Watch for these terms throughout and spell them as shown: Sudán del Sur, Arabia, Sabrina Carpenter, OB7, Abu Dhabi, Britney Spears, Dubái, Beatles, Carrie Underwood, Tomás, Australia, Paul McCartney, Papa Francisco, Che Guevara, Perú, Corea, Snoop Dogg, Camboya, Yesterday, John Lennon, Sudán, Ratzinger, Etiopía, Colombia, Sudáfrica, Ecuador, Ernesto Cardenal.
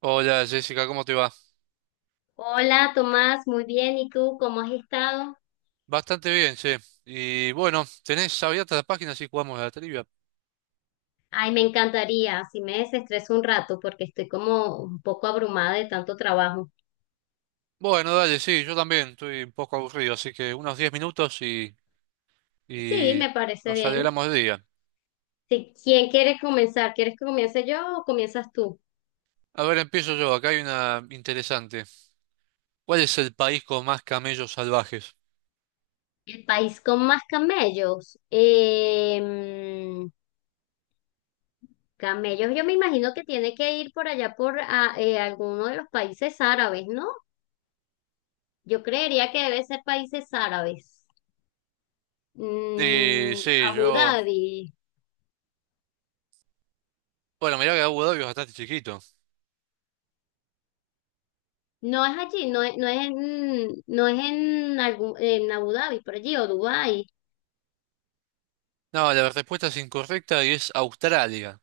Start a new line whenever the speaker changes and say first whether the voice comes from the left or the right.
right: Hola Jessica, ¿cómo te va?
left: Hola Tomás, muy bien. ¿Y tú cómo has estado?
right: Bastante bien, sí. Y bueno, ¿tenés abierta la página si jugamos a la trivia?
left: Ay, me encantaría, si me desestreso un rato porque estoy como un poco abrumada de tanto trabajo.
right: Bueno, dale, sí, yo también estoy un poco aburrido, así que unos 10 minutos y,
left: Sí,
right: y
left: me parece
right: nos
left: bien.
right: alegramos del día.
left: Sí, ¿quién quiere comenzar? ¿Quieres que comience yo o comienzas tú?
right: A ver, empiezo yo, acá hay una interesante. ¿Cuál es el país con más camellos salvajes?
left: El país con más camellos. Camellos, yo me imagino que tiene que ir por allá por alguno de los países árabes, ¿no? Yo creería que debe ser países árabes.
right: Sí,
left: Mm,
right: sí,
left: Abu
right: yo...
left: Dhabi.
right: Bueno, mirá que Abu Dhabi es bastante chiquito.
left: No es allí, no es, no es en, algún, en Abu Dhabi, por allí, o Dubái.
right: No, la respuesta es incorrecta y es Australia.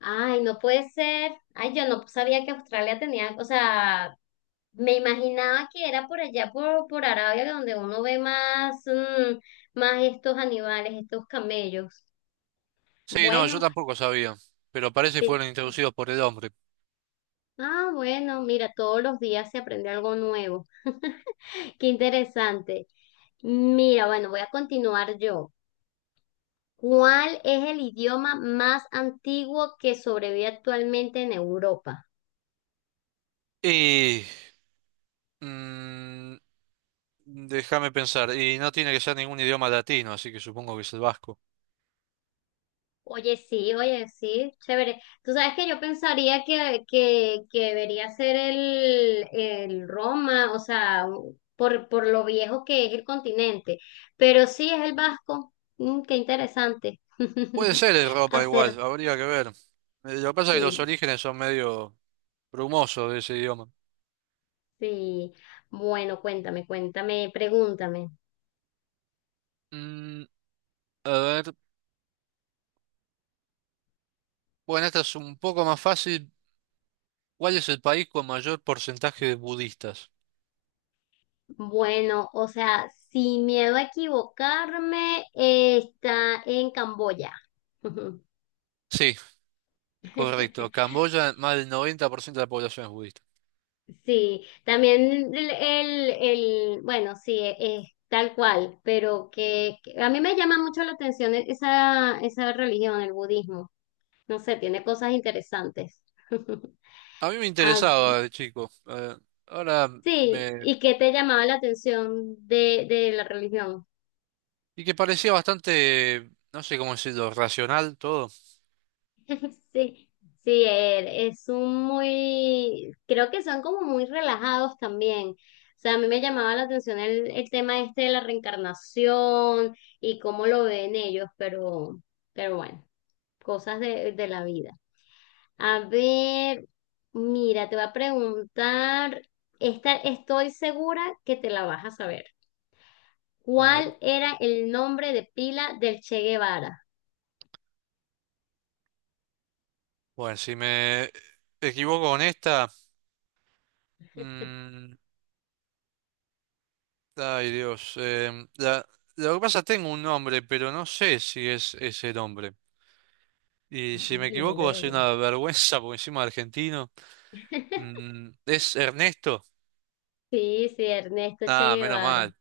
left: Ay, no puede ser. Ay, yo no sabía que Australia tenía, o sea, me imaginaba que era por allá, por Arabia, donde uno ve más, más estos animales, estos camellos.
right: Sí, no, yo
left: Bueno,
right: tampoco sabía, pero parece que
left: sí.
right: fueron introducidos por el hombre.
left: Ah, bueno, mira, todos los días se aprende algo nuevo. Qué interesante. Mira, bueno, voy a continuar yo. ¿Cuál es el idioma más antiguo que sobrevive actualmente en Europa?
right: Y... mm, Déjame pensar. Y no tiene que ser ningún idioma latino, así que supongo que es el vasco.
left: Oye, sí, chévere. Tú sabes que yo pensaría que debería ser el Roma, o sea, por lo viejo que es el continente, pero sí es el vasco. Mm, qué interesante.
right: Puede ser el Europa
left: Hacer,
right: igual, habría que ver. Lo que pasa es que los
left: sí,
right: orígenes son medio brumosos de ese idioma.
left: sí. Bueno, cuéntame, cuéntame, pregúntame.
right: Mm, a ver, bueno, esta es un poco más fácil. ¿Cuál es el país con mayor porcentaje de budistas?
left: Bueno, o sea, sin miedo a equivocarme, está en Camboya. Ujú.
right: Sí, correcto. Camboya, más del 90% de la población es budista.
left: Sí, también el, bueno, sí, es tal cual, pero que a mí me llama mucho la atención esa religión, el budismo. No sé, tiene cosas interesantes.
right: A mí me
left: Ah,
right: interesaba de chico. Ahora
left: sí,
right: me...
left: ¿y qué te llamaba la atención de la religión?
right: Y que parecía bastante, no sé cómo decirlo, racional todo.
left: Sí, sí, es un muy, creo que son como muy relajados también. O sea, a mí me llamaba la atención el tema este de la reencarnación y cómo lo ven ellos, pero bueno, cosas de la vida. A ver, mira, te voy a preguntar, estoy segura que te la vas a saber.
right: A ver.
left: ¿Cuál era el nombre de pila del Che Guevara?
right: Bueno, si me equivoco con esta, mm, ay Dios, lo que pasa, tengo un nombre, pero no sé si es ese nombre. Y si me equivoco
left: Dímelo,
right: va a ser
left: dímelo.
right: una vergüenza, porque encima es argentino. ¿Es Ernesto?
left: Sí, sí, Ernesto Che
right: Ah, menos
left: Guevara.
right: mal.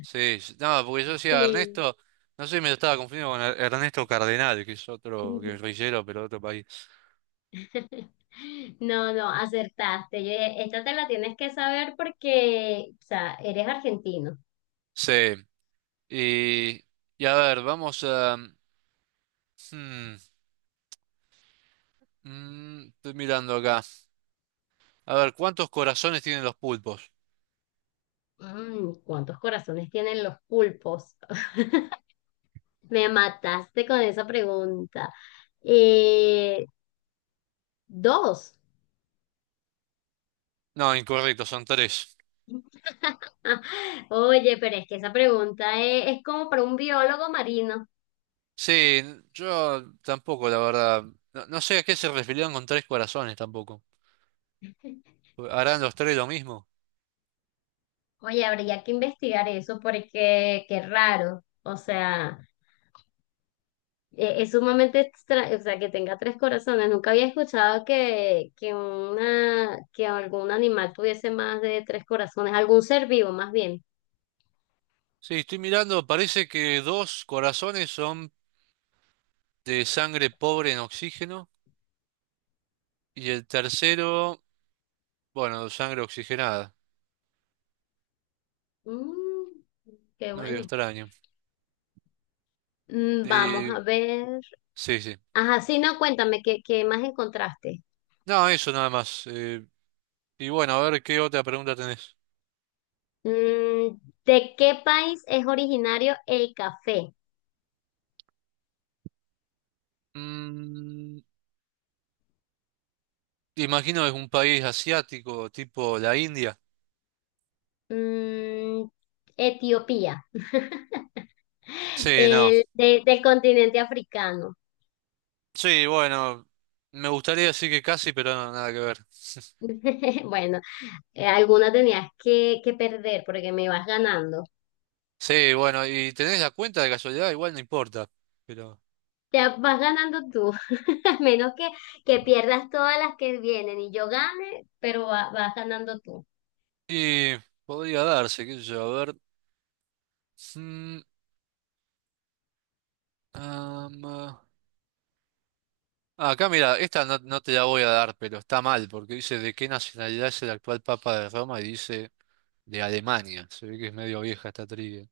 right: Sí, no, porque yo decía
left: Sí.
right: Ernesto, no sé, me lo estaba confundiendo con Ernesto Cardenal, que es otro guerrillero, pero de otro país.
left: No, no, acertaste. Yo dije, esta te la tienes que saber porque, o sea, eres argentino.
right: Sí, y, y a ver, vamos a... hmm, estoy mirando acá. A ver, ¿cuántos corazones tienen los pulpos?
left: ¿Cuántos corazones tienen los pulpos? Me mataste con esa pregunta. Eh, Dos.
right: No, incorrecto, son tres.
left: Oye, pero es que esa pregunta es como para un biólogo marino.
right: Sí, yo tampoco, la verdad. No, no sé a qué se referían con tres corazones tampoco. ¿Harán los tres lo mismo?
left: Oye, habría que investigar eso porque qué raro. O sea. Es sumamente extra o sea, que tenga tres corazones. Nunca había escuchado que algún animal tuviese más de tres corazones, algún ser vivo más bien.
right: Sí, estoy mirando, parece que dos corazones son de sangre pobre en oxígeno y el tercero, bueno, sangre oxigenada.
left: Mm, qué
right: Medio
left: bueno.
right: extraño.
left: Vamos
right: Y,
left: a ver.
right: sí, sí.
left: Ajá, sí, no, cuéntame, ¿qué más encontraste?
right: No, eso nada más. Y bueno, a ver qué otra pregunta tenés.
left: Mm, ¿De qué país es originario el café?
right: Mm, Imagino que es un país asiático, tipo la India.
left: Mm, Etiopía,
right: Sí, no.
left: el, del continente africano.
right: Sí, bueno, me gustaría decir que casi, pero no, nada que ver.
left: Bueno. Alguna tenías que perder porque me vas ganando.
right: Sí, bueno, y tenés la cuenta de casualidad, igual no importa. Pero.
left: Ya vas ganando tú, a menos que pierdas todas las que vienen y yo gane, pero vas ganando tú.
right: Y podría darse, qué sé yo, a ver. Mm, ah, acá mira, esta no, no te la voy a dar, pero está mal, porque dice de qué nacionalidad es el actual Papa de Roma y dice de Alemania. Se ve que es medio vieja esta trivia.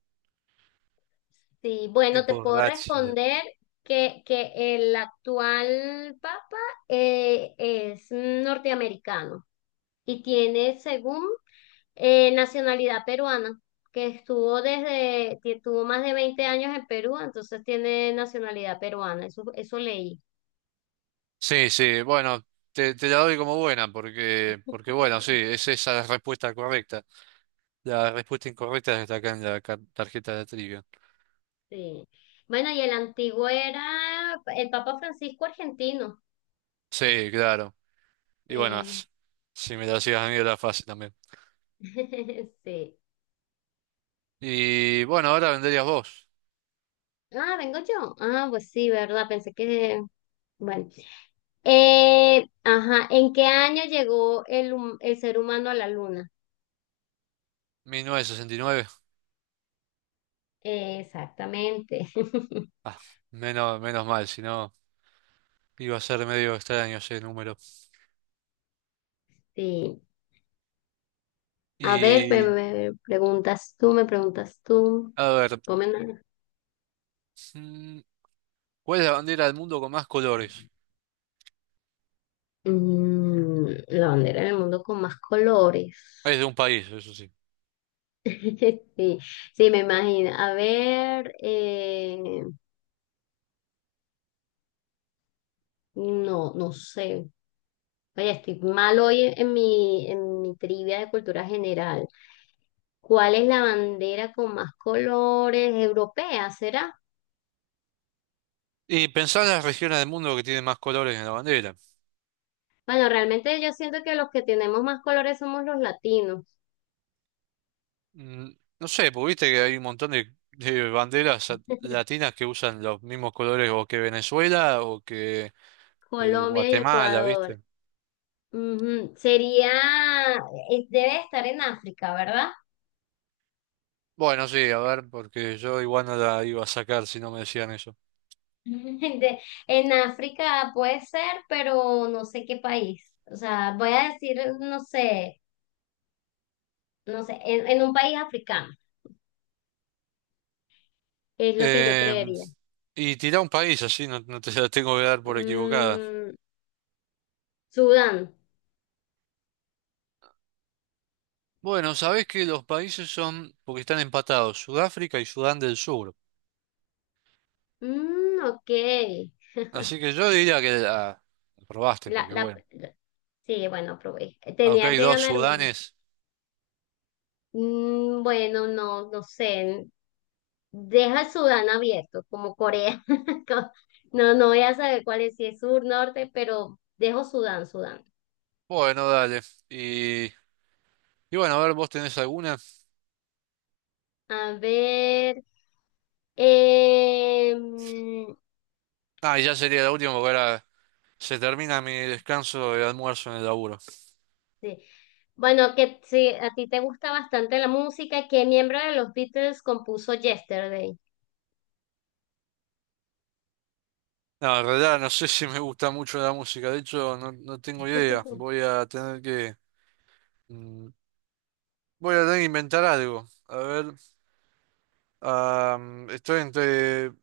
left: Sí, bueno, te
right: Tipo
left: puedo
right: Ratzinger.
left: responder que el actual papa es norteamericano y tiene, según, nacionalidad peruana, que estuvo desde, que tuvo más de 20 años en Perú, entonces tiene nacionalidad peruana, eso leí.
right: Sí, sí, bueno, te la doy como buena porque, bueno, sí, es esa la respuesta correcta. La respuesta incorrecta está acá en la tarjeta de trivia.
left: Sí. Bueno, y el antiguo era el Papa Francisco argentino.
right: Sí, claro. Y bueno,
left: Sí.
right: si me la hacías a mí era fácil también.
left: Sí.
right: Y bueno, ahora venderías vos.
left: Ah, vengo yo. Ah, pues sí, ¿verdad? Pensé que. Bueno. Ajá, ¿en qué año llegó el ser humano a la luna?
right: 1969.
left: Exactamente.
right: Ah, menos mal, si no iba a ser medio extraño ese número.
left: Sí. A ver,
right: Y
left: preguntas tú, me preguntas tú.
right: a ver,
left: Ponme una-
right: mm, ¿cuál es la bandera del mundo con más colores?
left: La bandera del mundo con más colores.
right: Es de un país, eso sí.
left: Sí, sí, me imagino. A ver, no, no sé. Oye, estoy mal hoy en mi, en mi trivia de cultura general. ¿Cuál es la bandera con más colores? ¿Europea, será?
right: Y pensá en las regiones del mundo que tienen más colores en la bandera.
left: Bueno, realmente yo siento que los que tenemos más colores somos los latinos,
right: Mm, No sé, porque viste que hay un montón de banderas latinas que usan los mismos colores o que Venezuela o que
left: Colombia y
right: Guatemala,
left: Ecuador.
right: ¿viste?
left: Ujú. Debe estar en África, ¿verdad?
right: Bueno, sí, a ver, porque yo igual no la iba a sacar si no me decían eso.
left: De- en África puede ser, pero no sé qué país. O sea, voy a decir, no sé, en un país africano, es lo que yo
right: Em,
left: creería.
right: y tirá un país así, no, no te la tengo que dar por equivocada.
left: Mm, Sudán.
right: Bueno, sabés que los países son, porque están empatados, Sudáfrica y Sudán del Sur.
left: Mm, ok.
right: Así que yo diría que la probaste,
left: La,
right: porque bueno,
left: sí, bueno, probé.
right: aunque
left: Tenía
right: hay
left: que
right: dos
left: ganar una.
right: Sudanes,
left: Bueno, no, no sé. Deja Sudán abierto, como Corea. Co- No, no voy a saber cuál es, si es sur, norte, pero dejo Sudán, Sudán.
right: bueno, dale. y Y bueno, a ver, ¿vos tenés alguna?
left: A ver. em,
right: Ah, y ya sería la última porque ahora se termina mi descanso de almuerzo en el laburo.
left: sí. Bueno, que si a ti te gusta bastante la música, ¿qué miembro de los Beatles compuso Yesterday?
right: No, en realidad no sé si me gusta mucho la música, de hecho no, no tengo idea. Voy a tener que... mm, voy a tener que inventar algo. A ver, ah, estoy entre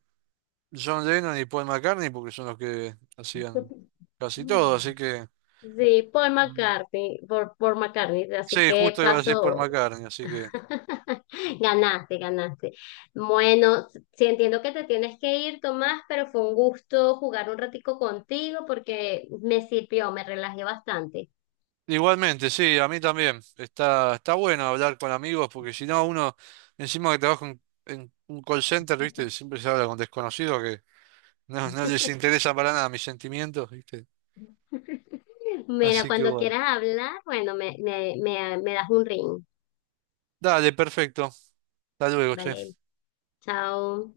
right: John Lennon y Paul McCartney porque son los que hacían casi todo, así que...
left: Sí, Paul
right: Mm.
left: McCartney, por McCartney, así
right: Sí,
left: que
right: justo iba a decir Paul
left: paso.
right: McCartney, así que...
left: Ganaste, ganaste. Bueno, sí entiendo que te tienes que ir, Tomás, pero fue un gusto jugar un ratico contigo porque me sirvió, me relajé bastante.
right: Igualmente, sí, a mí también. Está bueno hablar con amigos porque si no, uno, encima que trabaja en un call center, ¿viste? Siempre se habla con desconocidos que no, no les interesa para nada mis sentimientos, ¿viste?
left: Mira,
right: Así que
left: cuando
right: bueno.
left: quieras hablar, bueno, me das un ring,
right: Dale, perfecto. Hasta luego,
left: ¿vale?
right: che.
left: Chao.